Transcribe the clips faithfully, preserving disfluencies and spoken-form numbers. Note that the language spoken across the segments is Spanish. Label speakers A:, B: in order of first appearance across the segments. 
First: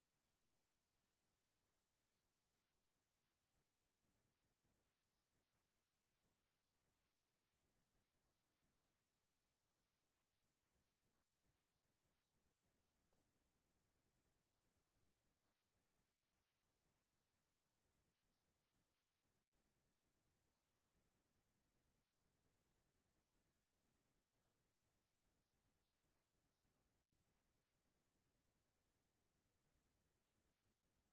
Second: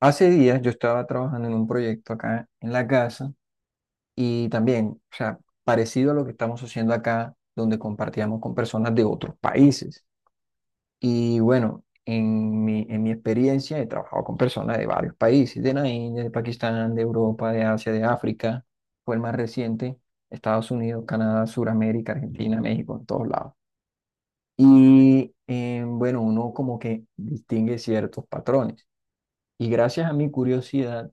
A: Hace días yo estaba trabajando en un proyecto acá en la casa y también, o sea, parecido a lo que estamos haciendo acá, donde compartíamos con personas de otros países. Y bueno, en mi, en mi experiencia he trabajado con personas de varios países, de la India, de Pakistán, de Europa, de Asia, de África. Fue el más reciente, Estados Unidos, Canadá, Suramérica, Argentina, México, en todos lados. Y eh, bueno, uno como que distingue ciertos patrones. Y gracias a mi curiosidad,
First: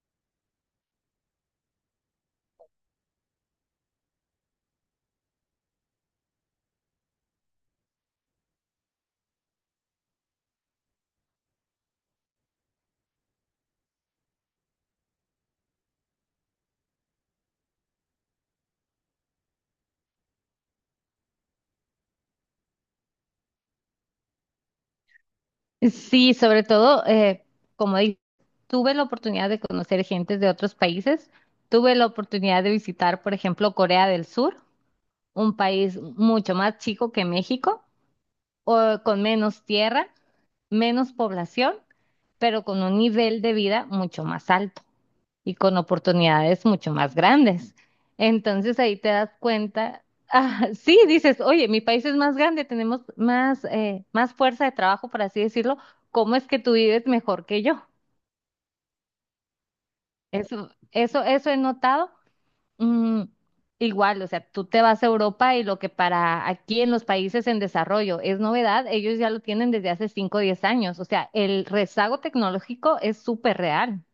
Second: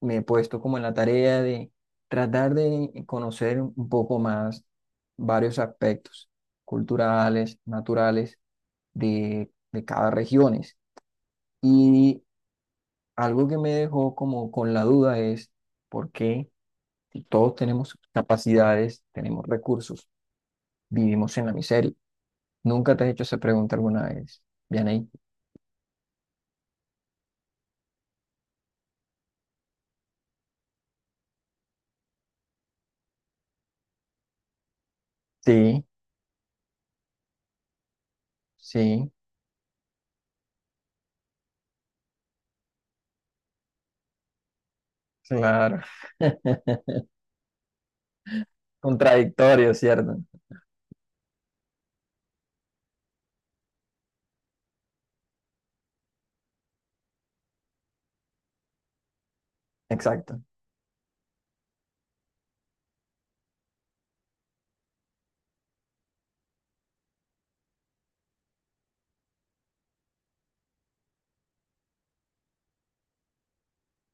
A: me he puesto como en la tarea de tratar de conocer un poco más varios aspectos culturales, naturales de, de cada regiones. Y algo que me dejó como con la duda es por qué si todos tenemos capacidades, tenemos recursos, vivimos en la miseria. ¿Nunca te has hecho esa pregunta alguna vez, Vianey?
B: Sí, sobre todo, eh, como di- tuve la oportunidad de conocer gente de otros países, tuve la oportunidad de visitar, por ejemplo, Corea del Sur, un
A: Sí,
B: país mucho más chico que México, o
A: sí,
B: con menos tierra, menos población, pero con un nivel de vida mucho más alto y con
A: claro.
B: oportunidades mucho más grandes. Entonces ahí te das
A: Contradictorio,
B: cuenta,
A: ¿cierto?
B: ah, sí, dices, oye, mi país es más grande, tenemos más, eh, más fuerza de trabajo, por así decirlo, ¿cómo es que tú vives mejor que yo?
A: Exacto.
B: Eso, eso, eso he notado. Mm, igual, o sea, tú te vas a Europa y lo que para aquí en los países en desarrollo es novedad, ellos ya lo tienen desde hace cinco o diez años. O sea, el rezago tecnológico es súper real.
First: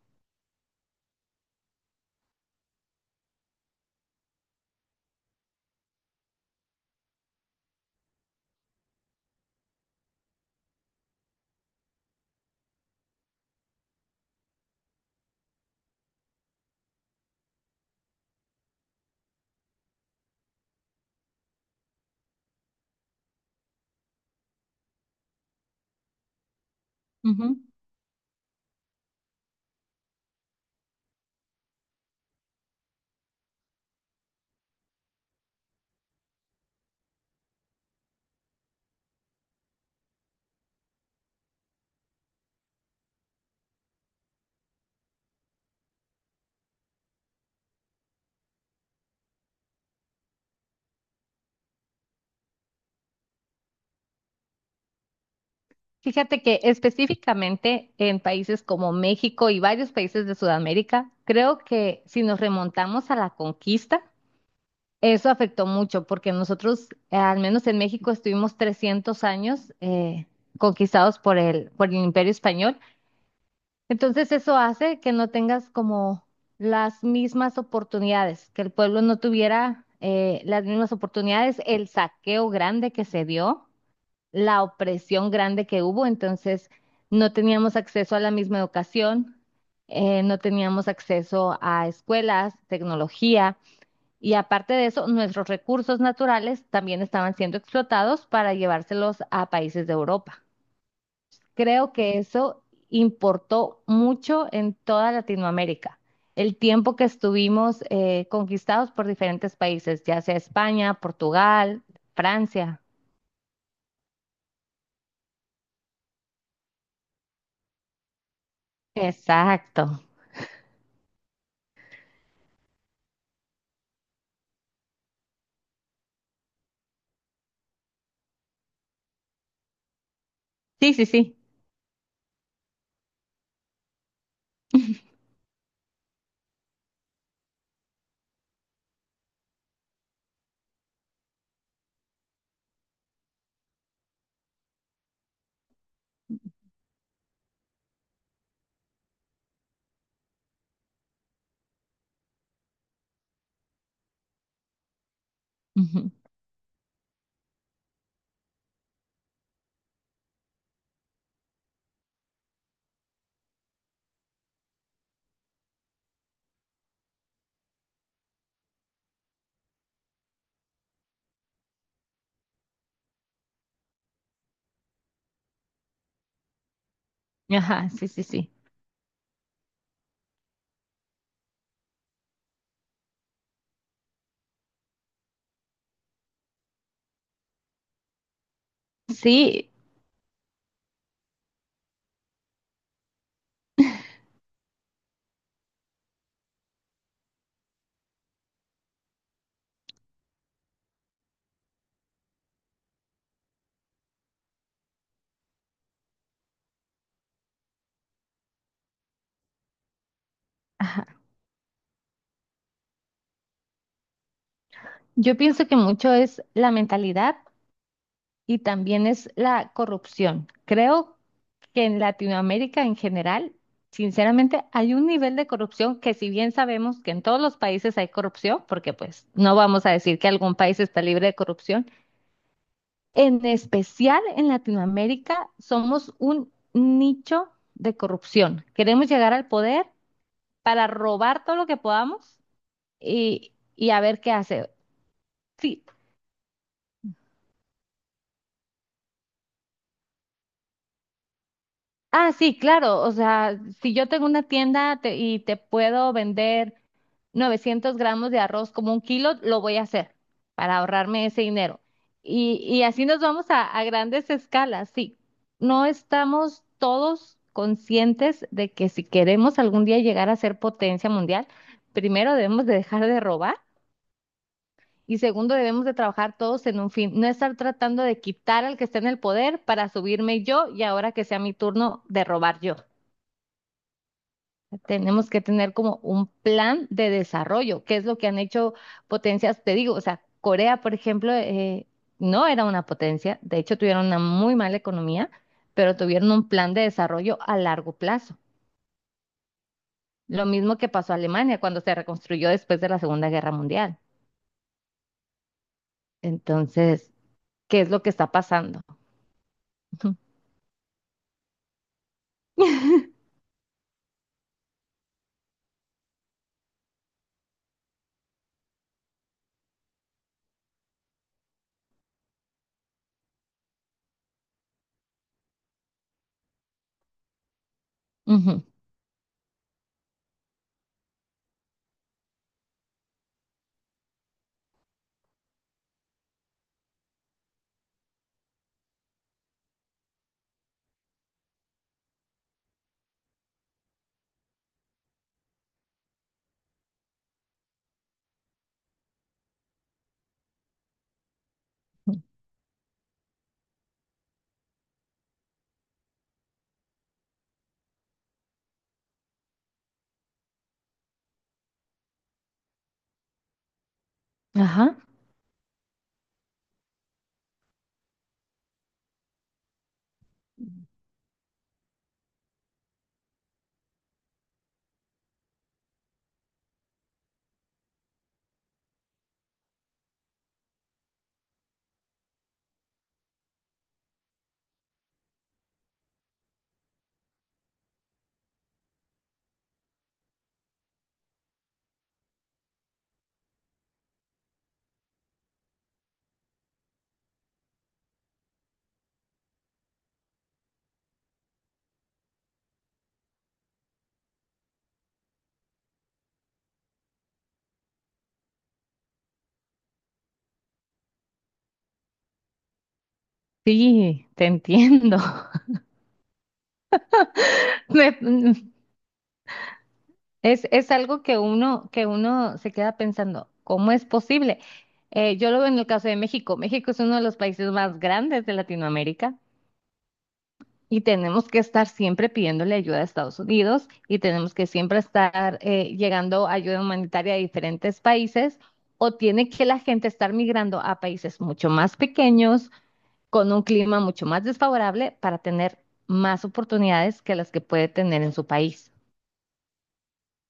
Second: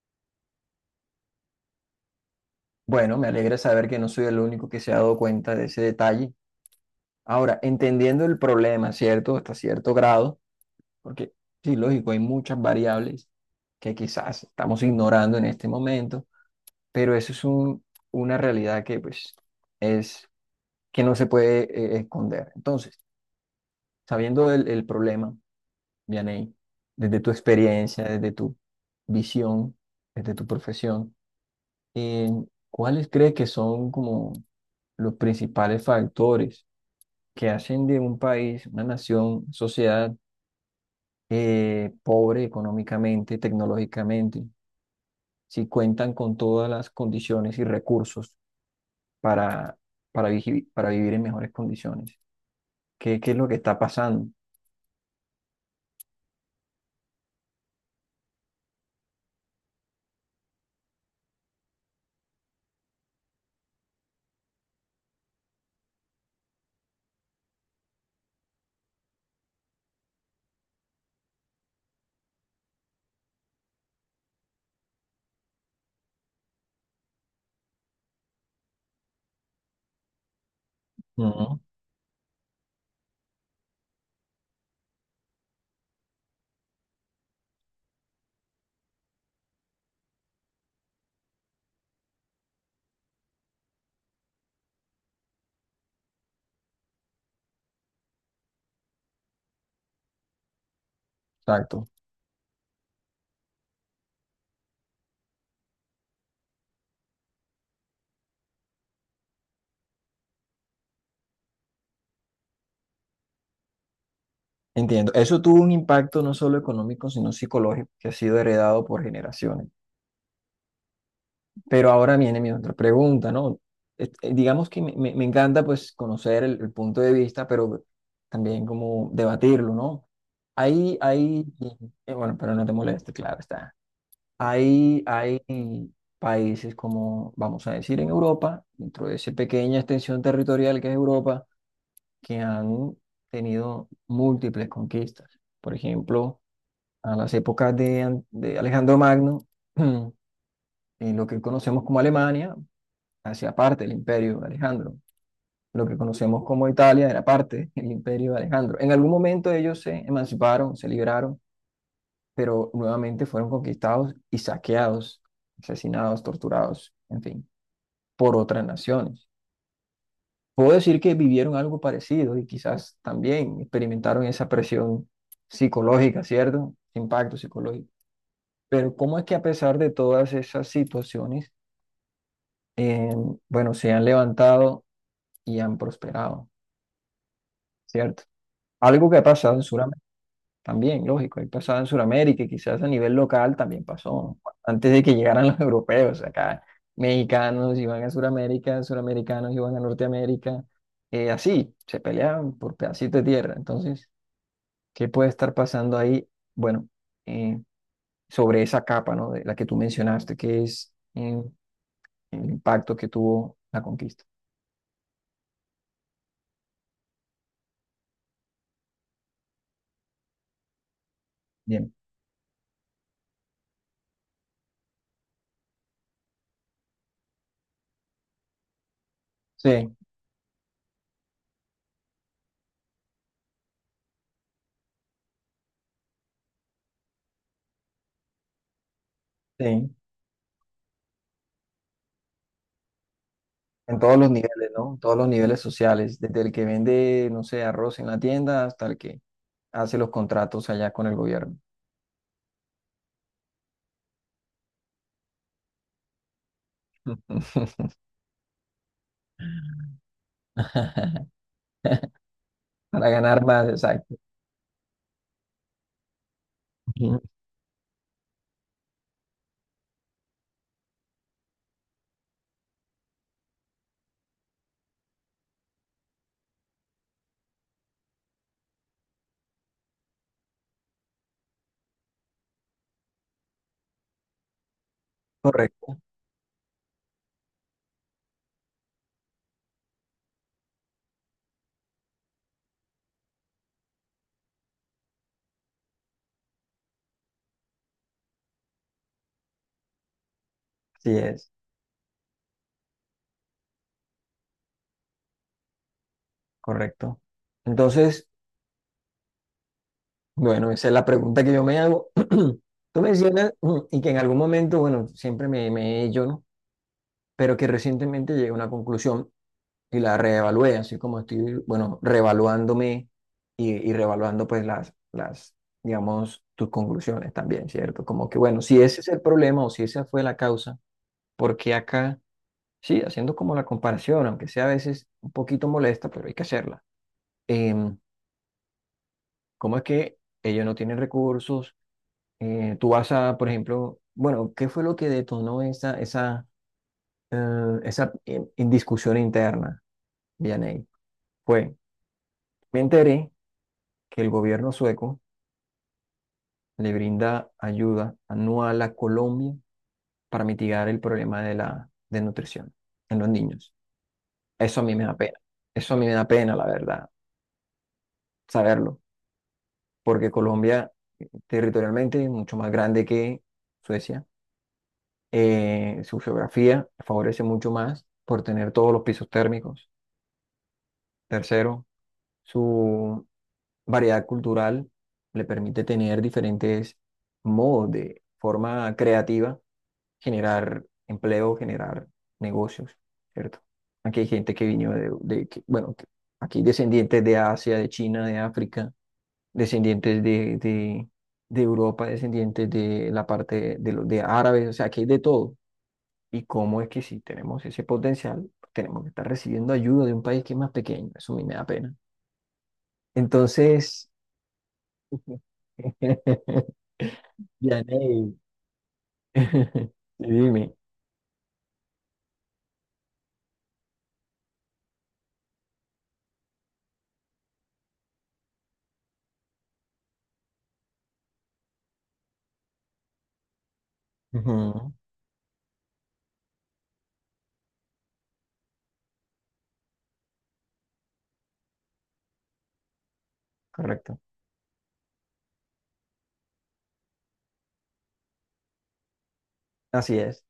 A: Bueno, me alegra saber que no soy el único que se ha dado cuenta de ese detalle. Ahora, entendiendo el problema, ¿cierto? Hasta cierto grado, porque sí, lógico, hay muchas variables que quizás estamos ignorando en este momento, pero eso es un- una realidad que pues es que no se puede eh, esconder. Entonces, sabiendo el, el problema, Vianey, desde tu
B: Ujú.
A: experiencia, desde tu visión, desde tu profesión, Eh, ¿cuáles cree que son como los principales factores que hacen de un país, una nación, sociedad eh, pobre económicamente, tecnológicamente, si cuentan con todas las condiciones y recursos para, para, vigi- para vivir en mejores condiciones? ¿Qué, qué es lo que está pasando?
B: Fíjate que específicamente en países como México y varios países de Sudamérica, creo que si nos remontamos a la conquista, eso afectó mucho porque nosotros, eh, al menos en México, estuvimos trescientos años eh, conquistados por el, por el Imperio Español. Entonces eso hace que no tengas como las mismas oportunidades, que el pueblo no tuviera eh, las mismas
A: Ujú.
B: oportunidades, el saqueo grande que se dio, la opresión grande que hubo. Entonces no teníamos acceso a la misma educación, eh, no teníamos acceso a escuelas, tecnología, y aparte de eso, nuestros recursos naturales también estaban siendo explotados para llevárselos a países de Europa.
A: Exacto.
B: Creo que eso importó mucho en toda Latinoamérica. El tiempo que estuvimos eh, conquistados por diferentes países, ya sea España, Portugal, Francia.
A: Entiendo. Eso tuvo un impacto no solo económico, sino psicológico, que ha sido heredado por generaciones.
B: Exacto.
A: Pero ahora viene mi otra pregunta, ¿no? Eh, eh, Digamos que me, me- me encanta pues conocer el, el punto de vista, pero también como debatirlo, ¿no?
B: Sí,
A: Hay,
B: sí, sí.
A: hay, eh, bueno, pero no te moleste, claro está. Hay, hay países como, vamos a decir, en Europa, dentro de esa pequeña extensión territorial que es Europa, que han tenido múltiples conquistas. Por ejemplo, a las épocas de, An- de Alejandro Magno, en lo que conocemos como Alemania, hacia parte del imperio de Alejandro. Lo que
B: Ujú.
A: conocemos como Italia era parte del imperio de Alejandro. En algún momento ellos se emanciparon, se liberaron, pero nuevamente fueron conquistados y saqueados, asesinados, torturados, en fin, por otras naciones. Puedo decir que vivieron algo parecido y quizás también experimentaron esa presión psicológica, ¿cierto? Impacto psicológico.
B: Ajá, sí, sí, sí.
A: Pero ¿cómo es que a pesar de todas esas situaciones, eh, bueno, se han levantado y han prosperado, ¿cierto? Algo que ha pasado en
B: Sí,
A: Sudamérica también, lógico, ha pasado en Sudamérica y quizás a nivel local también pasó, ¿no? Antes de que llegaran los europeos, acá mexicanos iban a Sudamérica, suramericanos iban a Norteamérica, eh, así, se peleaban por pedacitos de tierra. Entonces, ¿qué puede estar pasando ahí? Bueno, eh, sobre esa capa, ¿no? De la que tú mencionaste, que es
B: ajá.
A: eh, el impacto que tuvo la conquista.
B: Yo pienso que mucho es la mentalidad y también es la corrupción. Creo que
A: Bien.
B: en Latinoamérica en general, sinceramente, hay un nivel de corrupción que, si bien sabemos que en todos los países hay corrupción, porque pues no vamos a
A: Sí,
B: decir que algún país está libre de corrupción, en especial en Latinoamérica somos un nicho de corrupción. Queremos llegar al poder
A: sí.
B: para robar todo lo que podamos y, y
A: En
B: a
A: todos
B: ver
A: los
B: qué
A: niveles,
B: hace.
A: ¿no? En todos los niveles
B: Sí,
A: sociales, desde el que vende, no sé, arroz en la tienda hasta el que hace los contratos allá con el gobierno.
B: ah, sí, claro, o sea, si yo tengo una tienda te- y te puedo vender novecientos gramos de arroz como un kilo, lo voy a hacer para ahorrarme ese dinero. Y, y así
A: Para
B: nos
A: ganar
B: vamos a,
A: más,
B: a
A: exacto.
B: grandes escalas, sí. No estamos
A: Ujú.
B: todos conscientes de que si queremos algún día llegar a ser potencia mundial, primero debemos de dejar de robar. Y segundo, debemos de trabajar todos en un fin, no estar tratando de quitar al que está en el poder para subirme yo y ahora que sea mi turno de robar yo. Tenemos que tener
A: Correcto,
B: como un plan de desarrollo, que es lo que han hecho potencias, te digo, o sea, Corea, por ejemplo, eh, no era una potencia, de hecho tuvieron una muy mala economía, pero tuvieron un plan de desarrollo a largo plazo. Lo mismo que pasó a
A: sí es,
B: Alemania cuando se reconstruyó después de la Segunda Guerra Mundial. Entonces,
A: correcto.
B: ¿qué es lo que
A: Entonces,
B: está pasando?
A: bueno, esa es la pregunta que yo me hago. Tú mencionas, mm, y que en algún momento, bueno, siempre me, me he hecho, ¿no? Pero que recientemente llegué a una conclusión y la reevalué, así como estoy, bueno, reevaluándome y, y reevaluando pues las, las, digamos, tus conclusiones también, ¿cierto? Como que, bueno,
B: Ujú.
A: si ese es el problema o si esa fue la causa, porque acá, sí, haciendo como la comparación, aunque sea a veces un poquito molesta, pero hay que hacerla. Em, ¿cómo es que ellos no tienen recursos? Eh, tú vas a, por ejemplo, bueno, ¿qué fue lo que detonó esa, esa, eh, esa eh, indiscusión interna, Vianey? Fue, me enteré que el gobierno sueco le brinda ayuda anual a Colombia para mitigar el problema de la desnutrición en los niños. Eso a mí
B: Ajá,
A: me da pena. Eso a mí me da pena, la verdad, saberlo, porque Colombia territorialmente es mucho más grande que Suecia. Eh, su geografía favorece mucho más por tener todos los pisos térmicos. Tercero, su variedad cultural le permite tener diferentes modos de forma creativa generar empleo, generar negocios, ¿cierto? Aquí hay gente que vino de, de que- bueno, que- aquí descendientes de Asia, de China, de África, descendientes de, de, de Europa, descendientes de la parte de, los de árabes, o sea, aquí hay de todo. ¿Y cómo es que si tenemos ese potencial, tenemos que estar recibiendo ayuda de un país que es más pequeño? Eso a mí me da pena. Entonces,
B: sí, te entiendo. Me-
A: Yanei,
B: mm, es,
A: dime.
B: es algo que uno, que uno se queda pensando, ¿cómo es posible? Eh, yo lo veo en el caso de México. México es uno de los países más grandes de Latinoamérica y tenemos que estar siempre pidiéndole ayuda a Estados Unidos y tenemos
A: Ujú.
B: que siempre estar eh, llegando ayuda humanitaria a diferentes países, o tiene que la gente estar migrando a países mucho más pequeños con un clima
A: Correcto.
B: mucho más desfavorable para tener más oportunidades que las que puede tener en su país.
A: Así es.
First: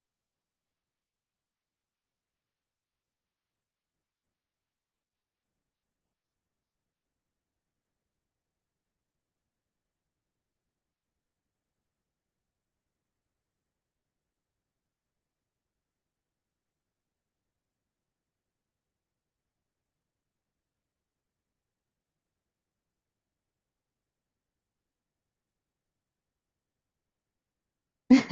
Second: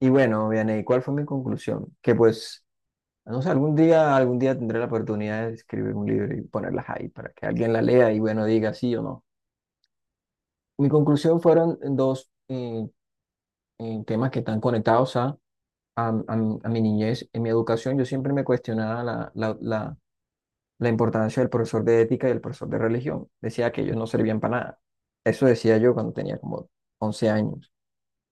A: Y bueno, Vianey, ¿cuál fue mi conclusión? Que pues, no sé, algún día, algún día tendré la oportunidad de escribir un libro y ponerlas ahí para que alguien la lea y bueno, diga sí o no. Mi conclusión fueron dos eh, eh, temas que están conectados a, a, a mi a mi niñez. En mi educación yo siempre me cuestionaba la, la, la, la importancia del profesor de ética y el profesor de religión. Decía que ellos no servían para nada. Eso decía yo cuando tenía como once años.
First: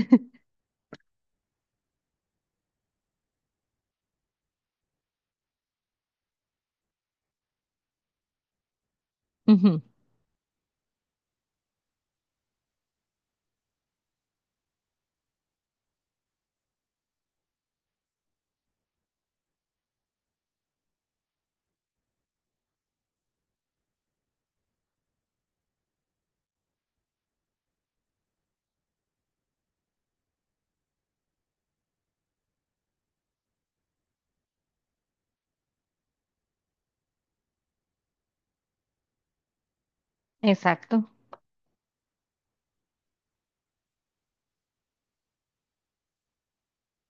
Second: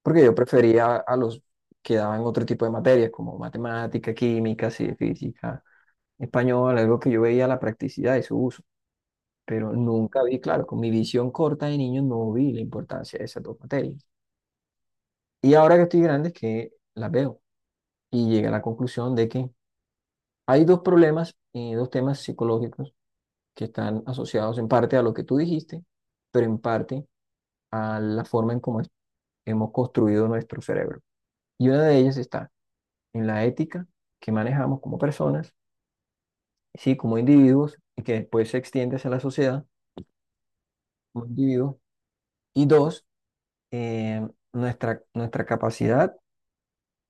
A: Porque yo prefería a los que daban otro tipo de materias, como matemática, química, sí, física, español, algo que yo veía la practicidad de su uso, pero
B: Ujú.
A: nunca vi, claro, con mi visión corta de niño no vi la importancia de esas dos materias. Y ahora que estoy grande es que las veo y llegué a la conclusión de que hay dos problemas, eh, dos temas psicológicos que están asociados en parte a lo que tú dijiste, pero en parte a la forma en cómo es- hemos construido nuestro cerebro. Y una de ellas está en la ética que manejamos como personas, sí, como individuos, y que después se extiende hacia la sociedad
B: Exacto.
A: como individuos. Y dos, eh, nuestra, nuestra capacidad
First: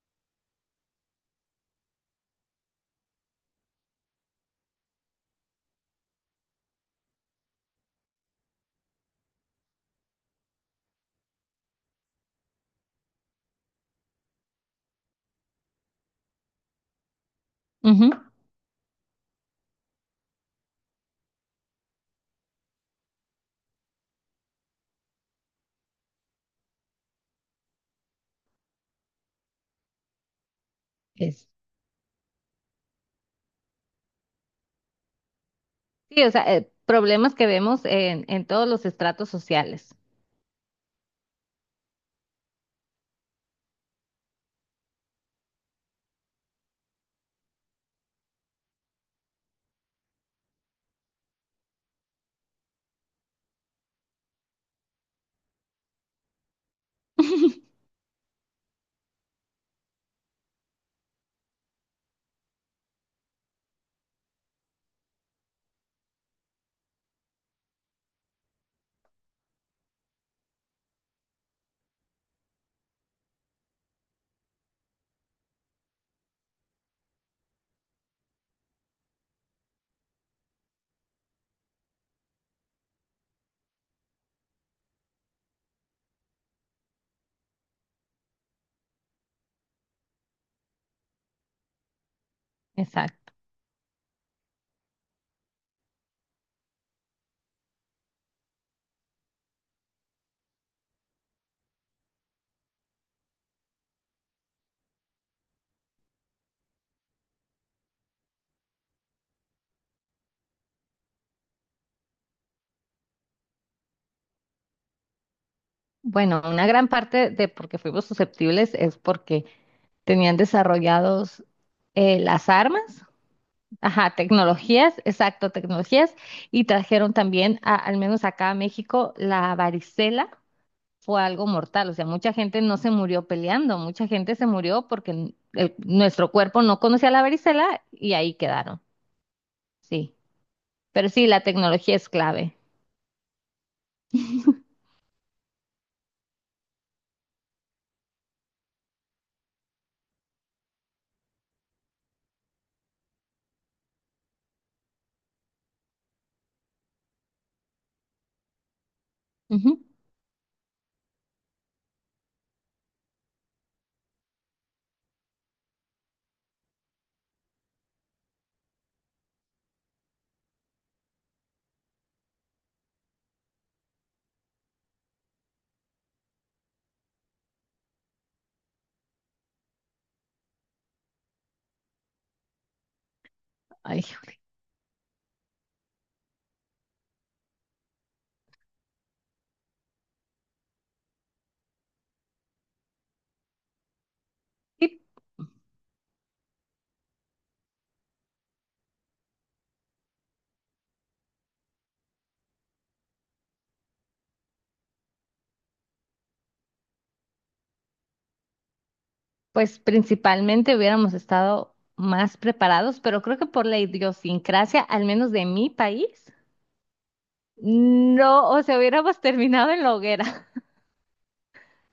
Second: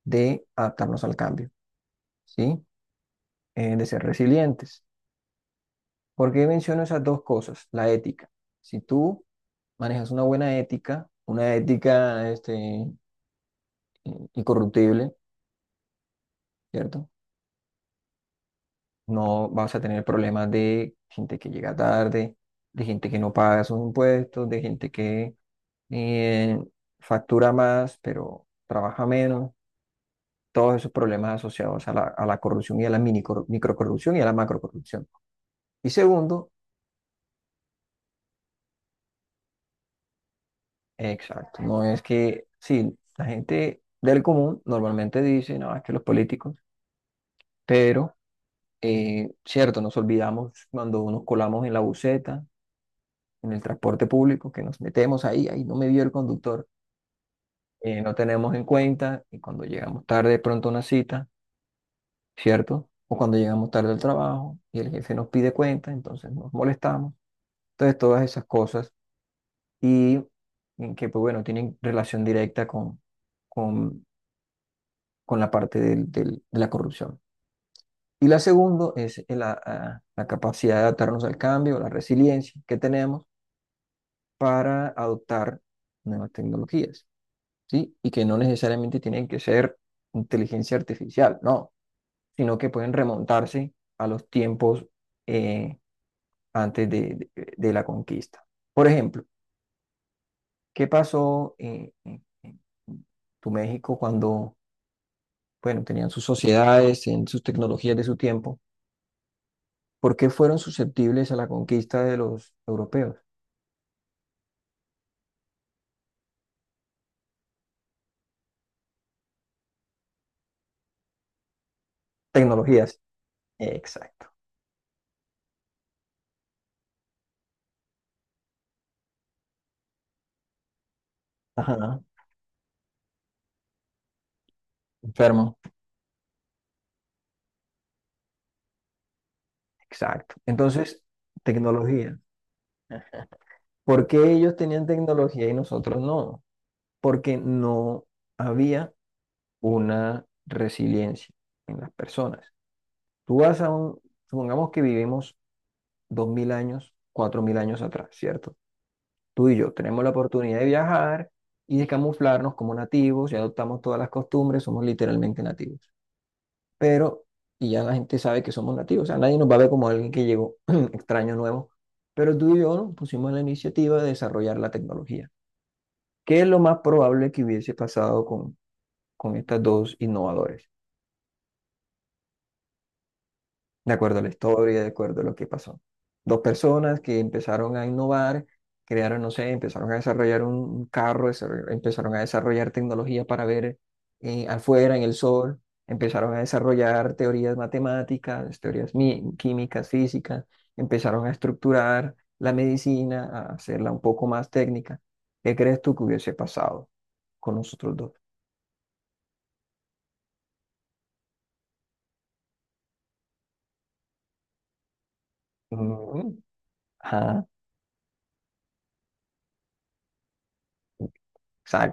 A: de adaptarnos al cambio, ¿sí? Eh, de ser resilientes. ¿Por qué menciono esas dos cosas? La ética. Si tú manejas una buena ética, una ética este, incorruptible, ¿cierto?
B: Ujú,
A: No vas a tener problemas de gente que llega tarde, de gente que no paga sus impuestos, de gente que eh, factura más, pero trabaja menos. Todos esos problemas
B: es-
A: asociados a la, a la corrupción y a la mini corru- microcorrupción y a la macrocorrupción. Y
B: Sí, o
A: segundo,
B: sea, eh, problemas que vemos en, en todos los estratos sociales.
A: exacto, no es que, sí, la gente del común normalmente dice, no, es que los políticos, pero, eh, cierto, nos olvidamos cuando nos colamos en la buseta, en el transporte público, que nos metemos ahí, ahí no me vio el conductor. Eh, no tenemos en cuenta y cuando llegamos tarde de pronto a una cita, ¿cierto? O cuando llegamos tarde al trabajo y el jefe nos pide cuenta, entonces nos molestamos. Entonces, todas esas cosas y en que, pues bueno, tienen relación directa con, con, con la parte del- del- de la corrupción. Y la segunda es el- la, a- la capacidad de adaptarnos al cambio, la resiliencia que tenemos para adoptar nuevas tecnologías, ¿sí? Y que no necesariamente tienen que ser inteligencia artificial, no, sino que pueden
B: Exacto.
A: remontarse a los tiempos eh, antes de, de- de la conquista. Por ejemplo, ¿qué pasó eh, en, en tu México cuando, bueno, tenían sus sociedades, en sus tecnologías de su tiempo? ¿Por qué fueron susceptibles a la conquista de los europeos?
B: Bueno, una gran parte de por qué fuimos susceptibles es porque tenían desarrollados eh, las
A: Tecnologías.
B: armas, ajá,
A: Exacto.
B: tecnologías, exacto, tecnologías, y trajeron también, a- al menos acá a México, la varicela fue algo mortal. O
A: Ajá.
B: sea, mucha gente no se murió peleando, mucha gente se murió porque n-
A: Enfermo.
B: el- nuestro cuerpo no conocía la varicela y ahí quedaron. Sí,
A: Exacto. Entonces,
B: pero sí, la tecnología es
A: tecnología.
B: clave.
A: ¿Por qué ellos tenían tecnología y nosotros no? Porque no había una resiliencia en las personas. Tú vas a un, supongamos que vivimos dos mil años, cuatro mil años atrás, ¿cierto? Tú y yo
B: Ujú.
A: tenemos la oportunidad de viajar y de camuflarnos como nativos, ya adoptamos todas las costumbres, somos literalmente nativos. Pero, y ya la gente sabe que somos nativos, o sea, nadie nos va a ver como alguien que llegó extraño nuevo. Pero tú y yo nos pusimos la iniciativa de desarrollar la tecnología. ¿Qué es lo más probable que hubiese pasado con, con estas dos innovadores? De
B: Ay,
A: acuerdo a la historia, de acuerdo a lo que pasó. Dos personas que empezaron a innovar, crearon, no sé, empezaron a desarrollar un un carro, desarroll- empezaron a desarrollar tecnología para ver eh,
B: y
A: afuera en el sol, empezaron a desarrollar teorías matemáticas, teorías mi- químicas, físicas, empezaron a estructurar la medicina, a hacerla un poco más técnica. ¿Qué crees tú que hubiese pasado con nosotros dos?
B: pues principalmente hubiéramos estado más preparados, pero creo que por la idiosincrasia, al menos de mi país,
A: Mm, Ajá,
B: no, o sea, hubiéramos terminado en la hoguera.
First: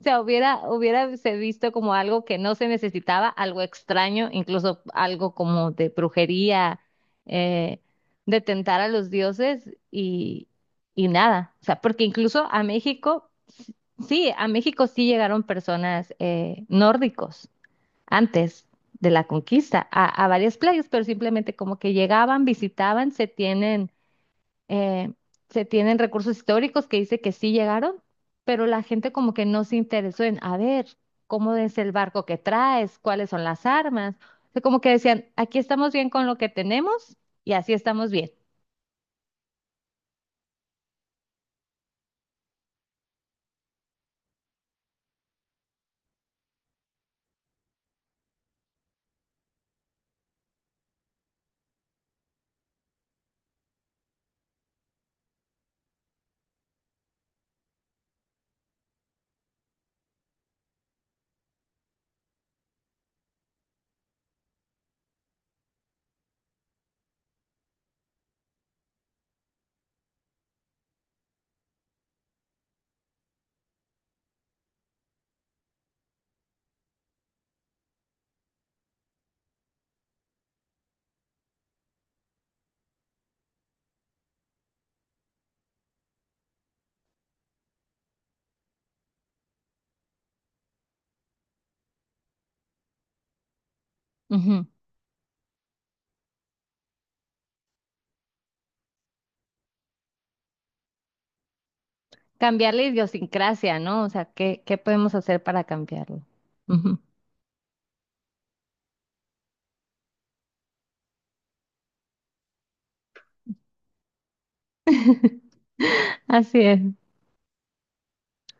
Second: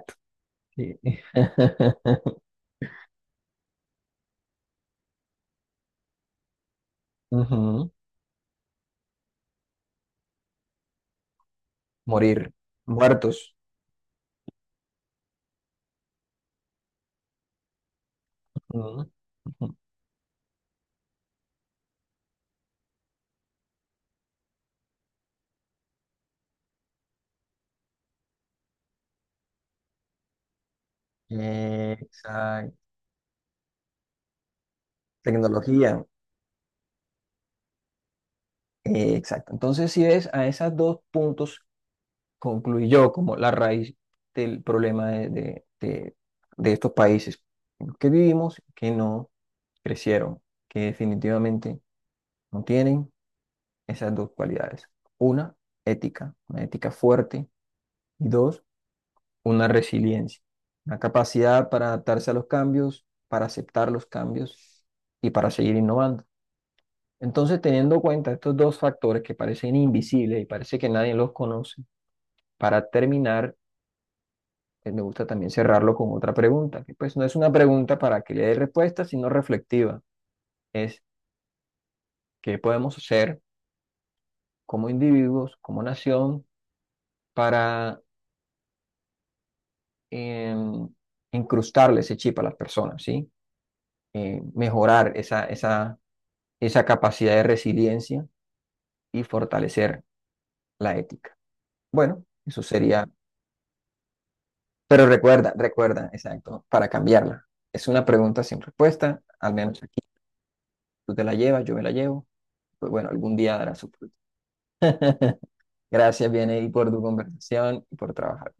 B: O sea, hubiera,
A: Sí.
B: hubiera se visto como algo que no se necesitaba, algo extraño, incluso algo como de brujería, eh,
A: Ujú.
B: de tentar a los dioses y, y nada. O sea, porque incluso
A: Morir
B: a México,
A: muertos.
B: s- sí, a México sí llegaron personas eh, nórdicos antes
A: Ujú.
B: de la
A: Ujú.
B: conquista a, a varias playas, pero simplemente como que llegaban, visitaban, se tienen eh, se tienen recursos históricos que dice que sí llegaron, pero la gente como que no se interesó en, a ver, ¿cómo es el
A: Eh,
B: barco que
A: Exacto.
B: traes? ¿Cuáles son las armas? O sea, como que decían, aquí estamos
A: Tecnología.
B: bien con lo que tenemos y así estamos bien.
A: Eh, Exacto. Entonces, si ves, a esos dos puntos concluyó como la raíz del problema de, de- de- de estos países en los que vivimos, que no crecieron, que definitivamente no tienen esas dos cualidades. Una, ética, una ética fuerte, y dos, una resiliencia, una capacidad para adaptarse a los cambios, para aceptar los cambios y para seguir innovando. Entonces, teniendo en cuenta estos dos factores que parecen invisibles y parece que nadie los conoce, para terminar, eh, me gusta también cerrarlo con otra pregunta, que pues no es una pregunta para que le dé respuesta, sino reflexiva. Es qué podemos hacer como individuos, como nación, para em, incrustarle ese chip a las personas, ¿sí? Eh,
B: Ujú.
A: mejorar esa, esa, esa capacidad de resiliencia y fortalecer la ética. Bueno, eso
B: Cambiar la
A: sería,
B: idiosincrasia, ¿no? O sea, ¿qué, qué
A: pero
B: podemos hacer
A: recuerda,
B: para
A: recuerda,
B: cambiarlo?
A: exacto, para
B: Ujú.
A: cambiarla. Es una pregunta sin respuesta, al menos aquí. Tú te la llevas, yo me la llevo. Pues bueno, algún día dará su fruto. Gracias,
B: Así
A: Bieney, por tu
B: es.
A: conversación y por trabajar.